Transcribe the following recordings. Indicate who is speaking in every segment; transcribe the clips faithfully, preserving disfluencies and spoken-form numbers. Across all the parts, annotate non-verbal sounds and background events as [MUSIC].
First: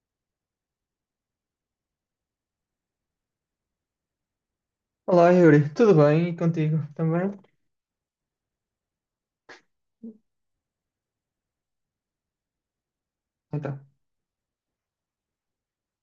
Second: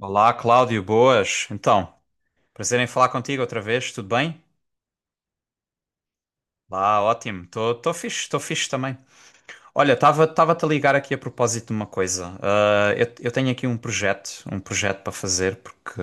Speaker 1: Olá, Cláudio, boas. Então, prazer em falar contigo outra vez, tudo bem?
Speaker 2: Olá, Yuri, tudo bem? E contigo
Speaker 1: Lá,
Speaker 2: também?
Speaker 1: ótimo. Estou tô, fixe, estou fixe também. Olha, estava tava a ligar aqui a propósito de uma coisa. Ah, eu, eu tenho aqui um
Speaker 2: Então,
Speaker 1: projeto, um projeto para fazer, porque...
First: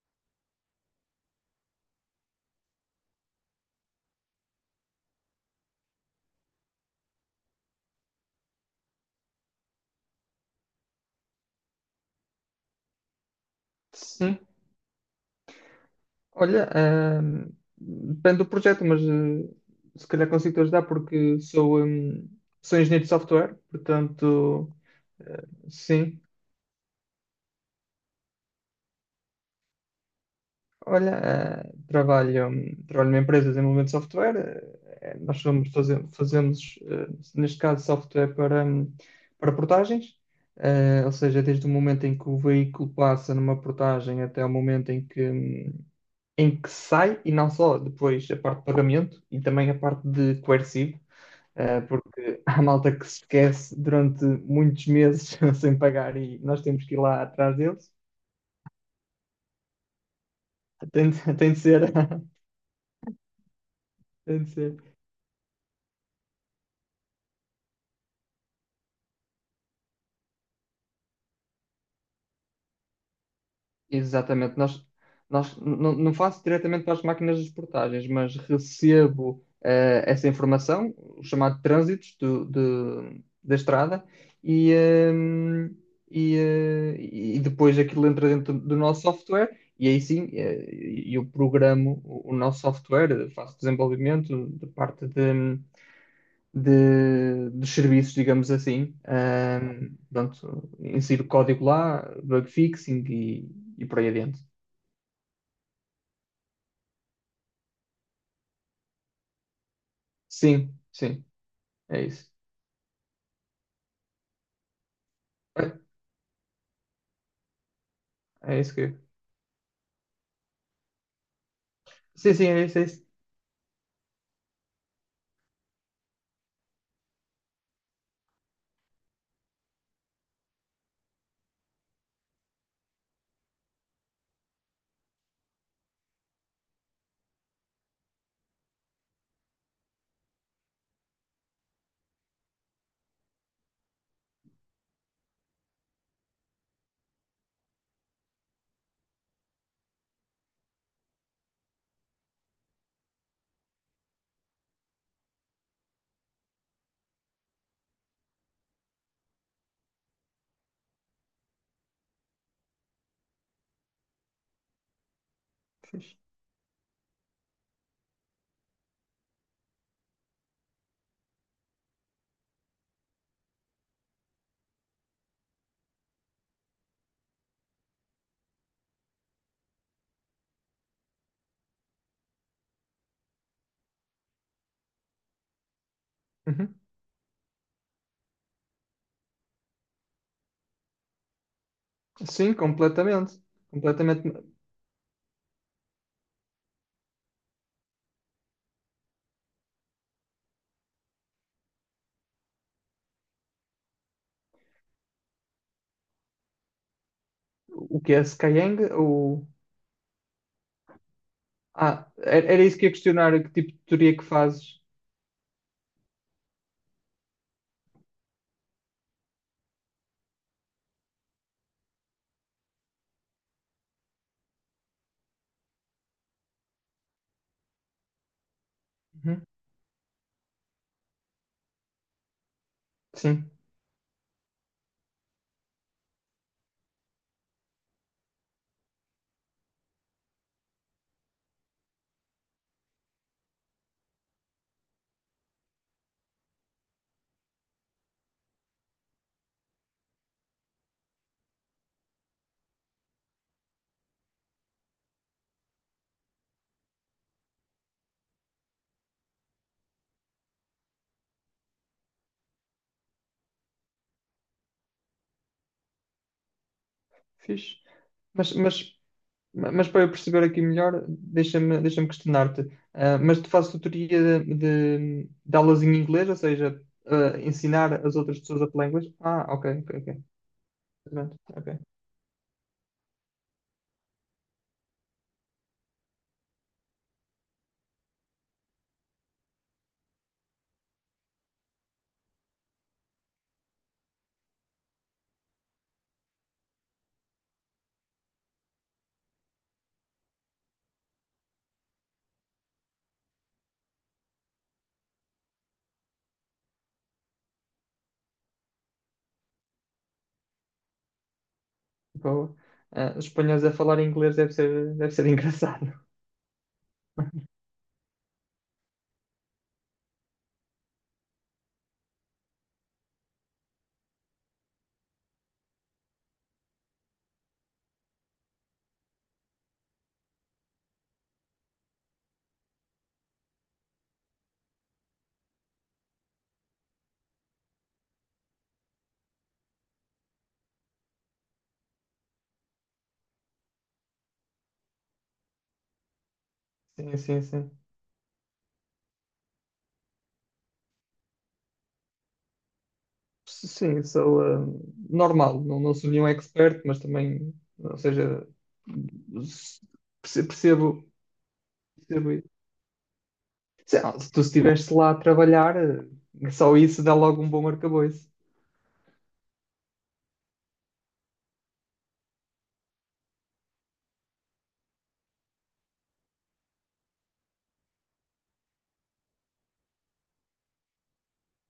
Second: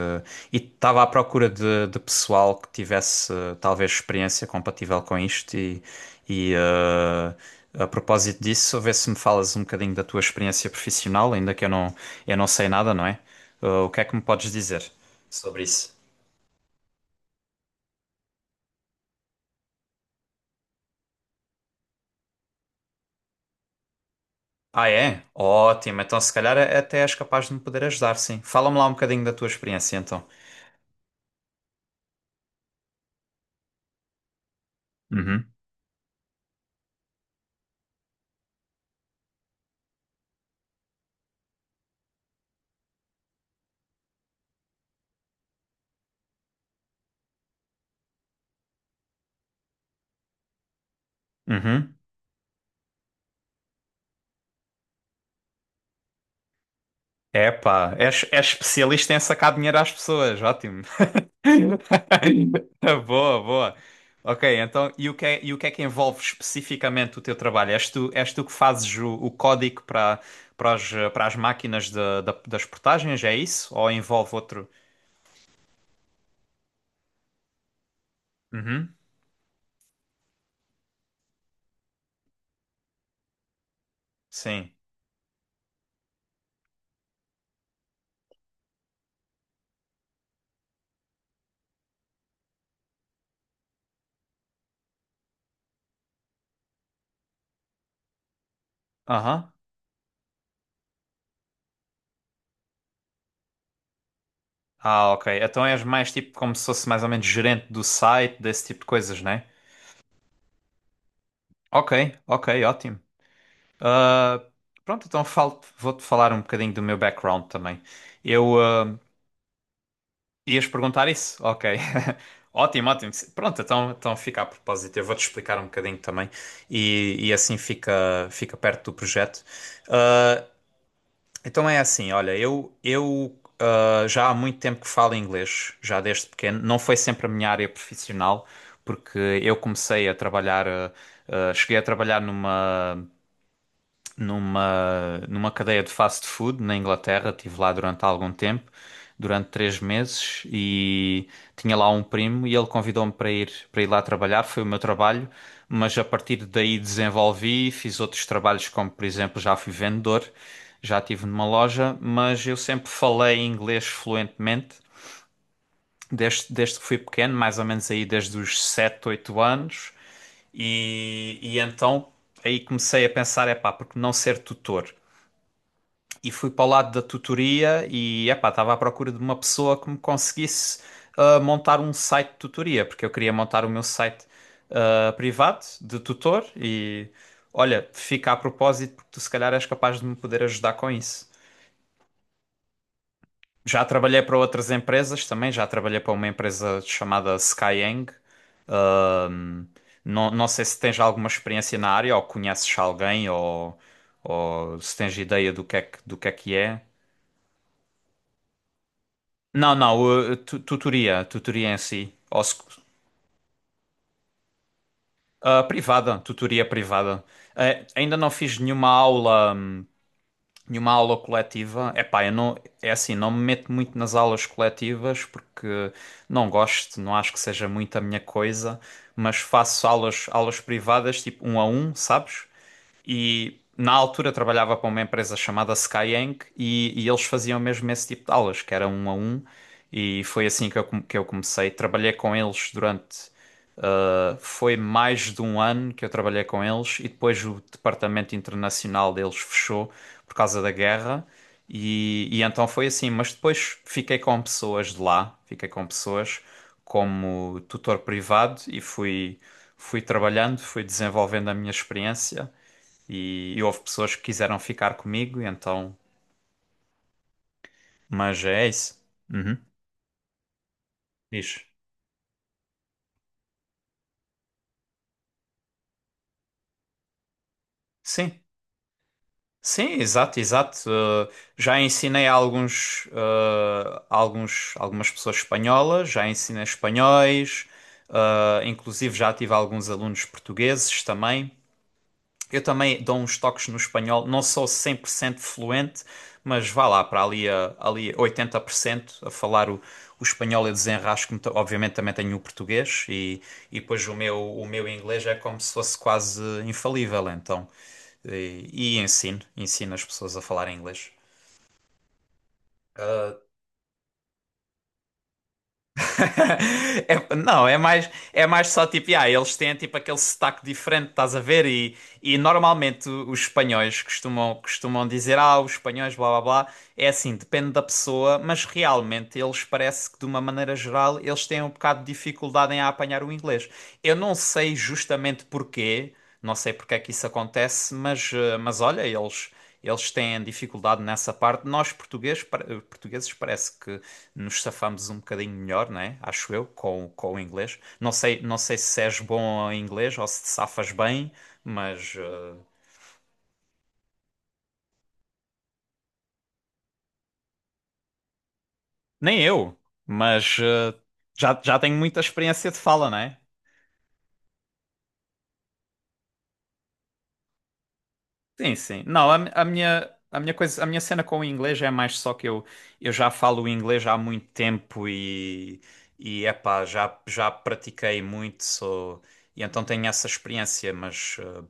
Speaker 1: E estava à procura de, de pessoal que tivesse ah, talvez experiência compatível com isto e, e ah, a propósito disso, a ver se me falas um bocadinho da tua experiência profissional, ainda que eu não, eu não sei nada, não é? Ah, o que é que me
Speaker 2: sim.
Speaker 1: podes dizer sobre isso?
Speaker 2: Olha, ahm, depende do projeto, mas eh, se calhar consigo-te ajudar porque sou, ahm, sou engenheiro de software, portanto,
Speaker 1: Ah, é?
Speaker 2: eh,
Speaker 1: Ótimo. Então,
Speaker 2: sim.
Speaker 1: se calhar é- até és capaz de me poder ajudar, sim. Fala-me lá um bocadinho da tua experiência, então.
Speaker 2: Olha, eh, trabalho, hum, trabalho numa empresa de desenvolvimento de software. Eh, eh, nós
Speaker 1: Uhum.
Speaker 2: somos, faze- fazemos, eh, neste caso, software para, hum, para portagens. Eh, ou seja, desde o momento em que o veículo passa numa portagem até o momento em que, em que sai, e não só depois a parte de pagamento e também a parte de coercivo, eh,
Speaker 1: Uhum.
Speaker 2: porque [LAUGHS] há malta que se esquece durante muitos meses [LAUGHS] sem pagar e nós temos que ir lá atrás deles.
Speaker 1: Epá, és, és especialista em sacar dinheiro às pessoas. Ótimo.
Speaker 2: Tem, de- [LAUGHS] tem de ser, [LAUGHS]
Speaker 1: [LAUGHS] Boa, boa.
Speaker 2: tem
Speaker 1: Ok,
Speaker 2: de
Speaker 1: então,
Speaker 2: ser.
Speaker 1: e o que é, e o que é que envolve especificamente o teu trabalho? És tu, és tu que fazes o, o código para, para as, para as máquinas de- da- das portagens, é isso? Ou envolve
Speaker 2: Exatamente.
Speaker 1: outro?
Speaker 2: Nós, nós não, não faço diretamente para as máquinas de portagens, mas
Speaker 1: Uhum.
Speaker 2: recebo eh, essa informação, o chamado trânsitos do, do- da estrada, e,
Speaker 1: Sim.
Speaker 2: eh, e, eh, e depois aquilo entra dentro do nosso software, e aí sim, eh, eu programo o, o nosso software, eh, faço desenvolvimento de parte de, de- dos serviços, digamos assim.
Speaker 1: Aham.
Speaker 2: Ahm, pronto, insiro o código lá, bug fixing e, e por aí adiante.
Speaker 1: Ah, ok. Então és mais tipo como se fosse mais ou menos gerente do site, desse tipo de coisas, né?
Speaker 2: Sim, sim,
Speaker 1: Ok,
Speaker 2: é isso.
Speaker 1: ok, ótimo. Ah, pronto, então falo-
Speaker 2: É,
Speaker 1: vou-te falar um bocadinho do meu background também.
Speaker 2: é
Speaker 1: Eu,
Speaker 2: isso que.
Speaker 1: ah, Ias perguntar isso? Ok. [LAUGHS]
Speaker 2: Sim, sim, é isso, é
Speaker 1: Ótimo,
Speaker 2: isso.
Speaker 1: ótimo. Pronto, então, então fica a propósito. Eu vou-te explicar um bocadinho também e, e assim fica, fica perto do projeto. Ah, Então é assim, olha, eu, eu ah, já há muito tempo que falo inglês, já desde pequeno. Não foi sempre a minha área profissional, porque eu comecei a trabalhar, ah, ah, cheguei a trabalhar numa numa, numa cadeia de fast food na Inglaterra. Estive lá durante algum tempo, durante três meses, e tinha lá um primo e ele convidou-me para ir, para ir, lá trabalhar. Foi o meu trabalho, mas a partir daí desenvolvi, fiz outros trabalhos, como por exemplo já fui vendedor, já estive numa loja, mas eu sempre falei inglês fluentemente. Desde, desde que fui pequeno, mais ou menos aí desde os sete oito anos, e, e então aí comecei a pensar, é pá, porque não ser tutor? E fui para o lado da tutoria e epá, estava à procura de uma pessoa que me conseguisse ah, montar um site de tutoria, porque eu queria montar o meu site, ah, privado, de tutor.
Speaker 2: Uhum.
Speaker 1: E olha, fica a propósito porque tu se calhar és capaz de me poder ajudar com isso.
Speaker 2: Sim, completamente.
Speaker 1: Já trabalhei
Speaker 2: Completamente.
Speaker 1: para outras empresas também, já trabalhei para uma empresa chamada Skyeng. Ahm, Não não sei se tens alguma experiência na área ou conheces alguém, ou, ou se tens ideia do que é que, do que é que é.
Speaker 2: O que é Skyeng? O...
Speaker 1: Não, não, uh, tu- tutoria, tutoria em
Speaker 2: Ah,
Speaker 1: si, ou,
Speaker 2: era,
Speaker 1: sec-
Speaker 2: era isso que ia questionar, que tipo de teoria que fazes?
Speaker 1: uh, privada, tutoria privada. Eh, ainda não fiz nenhuma aula. hum, E uma aula coletiva, epá, eu não, é assim, não me meto muito nas aulas coletivas porque não gosto, não acho que seja muito a minha coisa, mas
Speaker 2: Uhum.
Speaker 1: faço aulas, aulas privadas, tipo um a um, sabes?
Speaker 2: Sim,
Speaker 1: E na altura trabalhava para uma empresa chamada Skyeng e, e eles faziam mesmo esse tipo de aulas, que era um a um, e foi assim que eu, come- que eu comecei. Trabalhei com eles durante. Uh, foi mais de um ano que eu trabalhei com eles e depois o departamento internacional deles fechou por causa da guerra e, e então foi assim. Mas depois fiquei com pessoas de lá, fiquei com pessoas como tutor privado e fui, fui trabalhando, fui desenvolvendo a minha experiência e, e houve pessoas que quiseram ficar comigo, e então,
Speaker 2: fixe.
Speaker 1: mas
Speaker 2: Mas,
Speaker 1: é
Speaker 2: mas
Speaker 1: isso. Uhum.
Speaker 2: Ma- Mas para eu perceber aqui melhor,
Speaker 1: Diz.
Speaker 2: deixa-me deixa-me questionar-te. Ah, mas tu fazes tutoria de, de, de aulas em inglês, ou seja, ah, ensinar as outras
Speaker 1: Sim.
Speaker 2: pessoas a falar inglês? Ah, ok,
Speaker 1: Sim,
Speaker 2: ok, ok.
Speaker 1: exato, exato. Uh,
Speaker 2: Pronto,
Speaker 1: já
Speaker 2: ok.
Speaker 1: ensinei a alguns, uh, a alguns, algumas pessoas espanholas, já ensinei espanhóis, uh, inclusive já tive alguns alunos portugueses também. Eu também dou uns toques no espanhol, não sou cem por cento fluente, mas vá lá para ali, a, ali a oitenta por cento a falar o, o espanhol, eu desenrasco-me. ta- Obviamente também tenho o português e, e depois o meu, o meu inglês é como se fosse quase infalível, então. E, e ensino, ensino as pessoas a falar inglês.
Speaker 2: Boa. Ah, os
Speaker 1: Ah,
Speaker 2: espanhóis a falar inglês deve ser, deve ser [LAUGHS] engraçado.
Speaker 1: [LAUGHS] É- não, é mais, é mais só tipo, yeah, eles têm tipo aquele sotaque diferente, estás a ver? E, e normalmente o- os espanhóis costumam, costumam dizer, ah, os espanhóis, blá blá blá. É assim, depende da pessoa, mas realmente eles parece que de uma maneira geral eles têm um bocado de dificuldade em apanhar o inglês. Eu não sei justamente porquê. Não sei porque é que isso acontece, mas, eh, mas olha, eles, eles têm dificuldade nessa parte. Nós portugueses, pa- eh, portugueses parece que nos safamos um bocadinho melhor, né? Acho eu, com,
Speaker 2: Sim,
Speaker 1: com o
Speaker 2: sim, sim.
Speaker 1: inglês. Não sei, não sei se és bom em inglês ou se te safas bem, mas eh,
Speaker 2: Sim, sou ah, normal, não, não sou nenhum expert, mas também, ou seja,
Speaker 1: nem eu.
Speaker 2: perce-
Speaker 1: Mas eh,
Speaker 2: percebo,
Speaker 1: já, já tenho muita
Speaker 2: percebo.
Speaker 1: experiência de fala, né?
Speaker 2: Se, se tu estiveste lá a trabalhar, eh, só isso dá logo um bom arcabouço.
Speaker 1: Sim, sim. Não, a, mi- a minha, a minha coisa, a minha cena com o inglês é mais só que eu, eu já falo inglês há muito tempo e, e epá, já, já pratiquei muito, sou, e então tenho essa experiência, mas. eh,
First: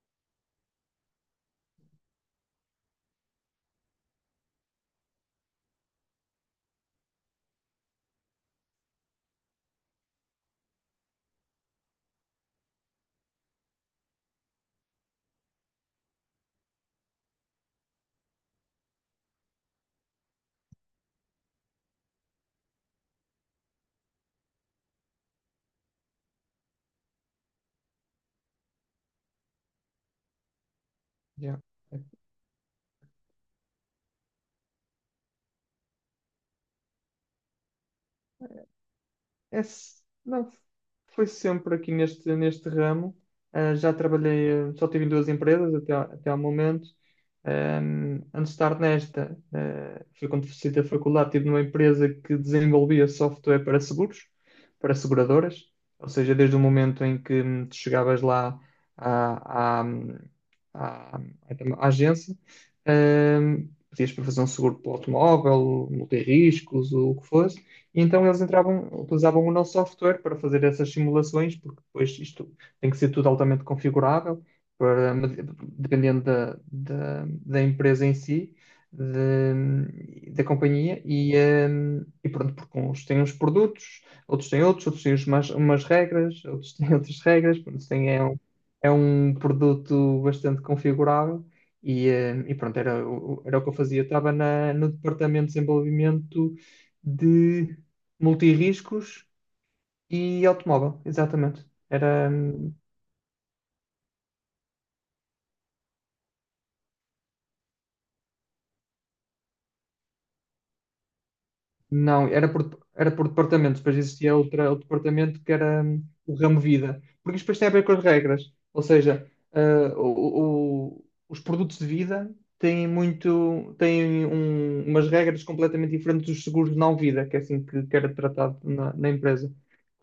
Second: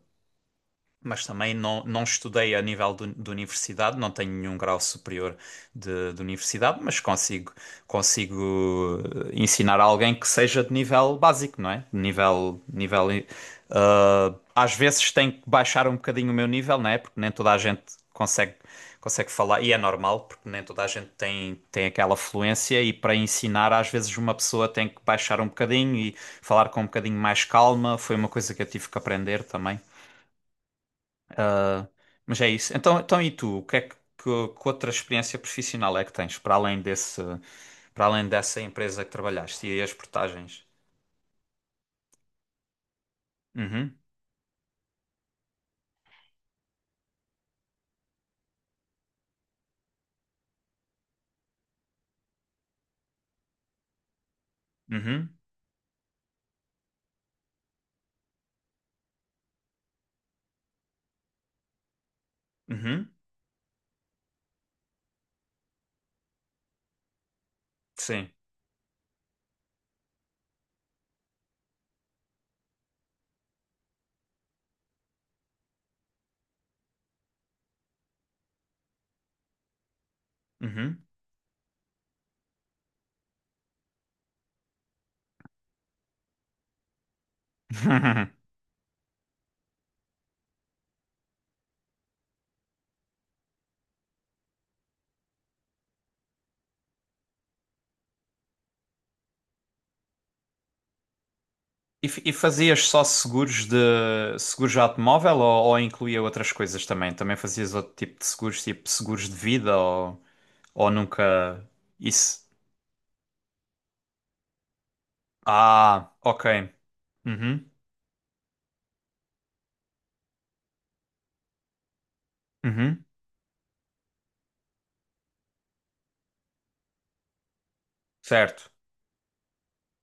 Speaker 1: mas também não, não estudei a nível do- de universidade, não tenho nenhum grau superior de, de universidade, mas consigo, consigo eh, ensinar a alguém que seja de nível básico, não é? De Nível, nível, eh, ah, Às vezes tenho que baixar um bocadinho o meu nível, não é? Porque nem toda a gente consegue, consegue falar, e é normal, porque nem toda a gente tem, tem aquela fluência, e para ensinar, às vezes uma pessoa tem que baixar um bocadinho e falar com um bocadinho mais calma, foi uma coisa que eu tive que aprender também.
Speaker 2: Yeah.
Speaker 1: Mas é isso. Então, então e tu? O que é que, que, que outra experiência profissional é que tens para além desse, para além dessa empresa que
Speaker 2: É,
Speaker 1: trabalhaste e as
Speaker 2: s- não,
Speaker 1: portagens?
Speaker 2: foi sempre aqui neste, neste ramo. Ah, já
Speaker 1: Uhum,
Speaker 2: trabalhei, ah, só tive em duas empresas até, ao- até ao momento. Ahm, antes de estar nesta, ah, foi quando fiz da faculdade, estive numa empresa que desenvolvia software para seguros, para
Speaker 1: uhum,
Speaker 2: seguradoras. Ou seja, desde o momento em que, hum, tu chegavas lá à, à, à- à agência,
Speaker 1: uhum,
Speaker 2: ahm, pedias para fazer um seguro para o automóvel, multirriscos, ou o que fosse. E então
Speaker 1: sim,
Speaker 2: eles entravam, utilizavam o nosso software para fazer essas simulações, porque depois isto tem que ser tudo altamente configurável, para, dependendo da, da, da empresa em si, de- da companhia,
Speaker 1: uhum.
Speaker 2: e, hum, e pronto, porque uns têm uns produtos, outros têm outros, outros têm umas, umas regras, outros têm [LAUGHS] outras regras, pronto, isto tem, é, um,
Speaker 1: [LAUGHS]
Speaker 2: é um produto bastante configurável. E, hum, e pronto, era, o- era o que eu fazia. Eu estava na, no departamento de desenvolvimento de multirriscos e automóvel, exatamente.
Speaker 1: E, f-
Speaker 2: Era,
Speaker 1: e
Speaker 2: hum,
Speaker 1: fazias só seguros de seguros de automóvel, ou, ou incluía outras coisas também? Também fazias outro tipo de seguros, tipo seguros de vida, ou, ou nunca
Speaker 2: não,
Speaker 1: isso?
Speaker 2: era por, era por departamentos, depois existia outra, outro departamento que era, hum,
Speaker 1: Ah,
Speaker 2: o
Speaker 1: ok.
Speaker 2: ramo vida, porque isto depois tem
Speaker 1: Uhum,
Speaker 2: a ver com as regras, ou seja, ah, o- o- os produtos de vida têm
Speaker 1: uhum,
Speaker 2: muito, têm um- umas regras completamente diferentes dos seguros de não vida, que é assim que, que era tratado
Speaker 1: certo.
Speaker 2: na, na empresa.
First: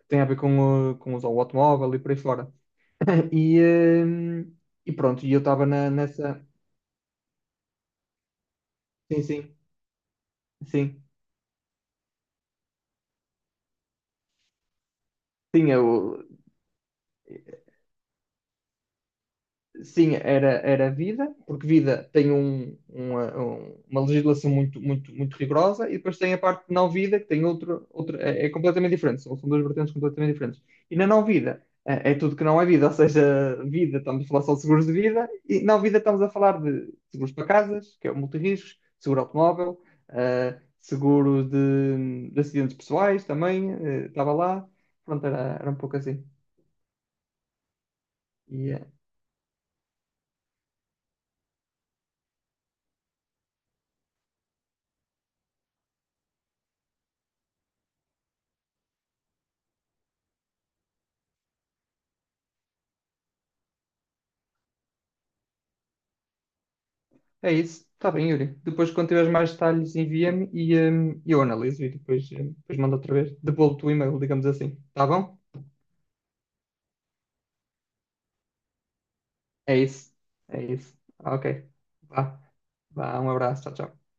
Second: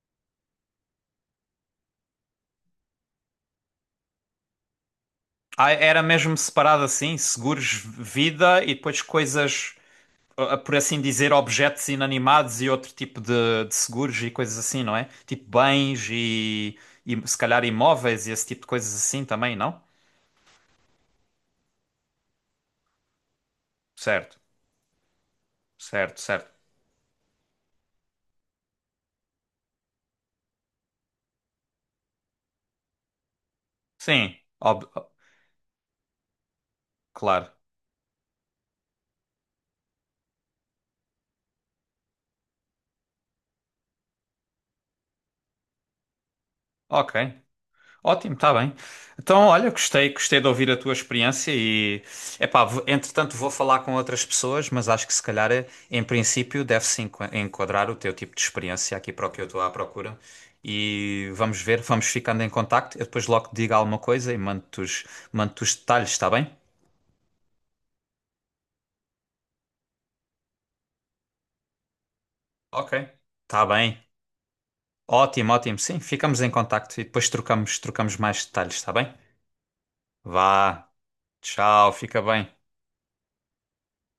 Speaker 2: Tem a ver com, o- com o automóvel e por aí fora. E, hum, e pronto, e eu estava
Speaker 1: Ah,
Speaker 2: na-
Speaker 1: era mesmo
Speaker 2: nessa.
Speaker 1: separado assim, seguros vida e depois
Speaker 2: Sim, sim,
Speaker 1: coisas, ah, por assim
Speaker 2: sim.
Speaker 1: dizer, objetos inanimados e outro tipo de, de seguros e coisas assim, não é? Tipo
Speaker 2: Sim,
Speaker 1: bens
Speaker 2: eu
Speaker 1: e, e se calhar imóveis e esse tipo de coisas assim também, não?
Speaker 2: sim, era, era vida, porque vida tem um, uma, um- uma
Speaker 1: Certo,
Speaker 2: legislação muito, muito, muito rigorosa, e depois
Speaker 1: certo,
Speaker 2: tem a
Speaker 1: certo.
Speaker 2: parte de não vida, que tem outro, outro é, é completamente diferente, são, são duas vertentes completamente diferentes. E na não vida é, é tudo que não é vida, [LAUGHS] ou seja, vida, estamos a
Speaker 1: Sim,
Speaker 2: falar só de seguros
Speaker 1: ob-
Speaker 2: de vida, e não vida estamos a falar de seguros para
Speaker 1: claro.
Speaker 2: casas, que é o multirriscos, seguro automóvel, eh, seguro de, de acidentes pessoais também, eh, estava lá, pronto, era, era um pouco assim.
Speaker 1: Ok. Ótimo, está
Speaker 2: E,
Speaker 1: bem.
Speaker 2: eh,
Speaker 1: Então, olha, gostei, gostei de ouvir a tua experiência e, epá, v- entretanto vou falar com outras pessoas, mas acho que se calhar, eh, em princípio, deve-se enqua- enquadrar o teu tipo de experiência aqui para o que eu estou à procura. E vamos ver, vamos ficando em contacto. Eu depois logo te digo alguma coisa e mando-te os, mando-te os detalhes, está bem?
Speaker 2: É isso. Está bem, Yuri. Depois, quando tiveres mais detalhes, envia-me e, hum, eu analiso e depois, hum, depois
Speaker 1: Ok.
Speaker 2: mando outra vez.
Speaker 1: Está
Speaker 2: Devolvo-te o
Speaker 1: bem.
Speaker 2: e-mail, digamos assim. Está bom?
Speaker 1: Ótimo, ótimo. Sim, ficamos em contacto e depois trocamos, trocamos mais detalhes, está bem?
Speaker 2: É isso. É
Speaker 1: Vá,
Speaker 2: isso. Ok.
Speaker 1: tchau, fica
Speaker 2: Vá.
Speaker 1: bem.
Speaker 2: Vá. Um abraço. Tchau, tchau.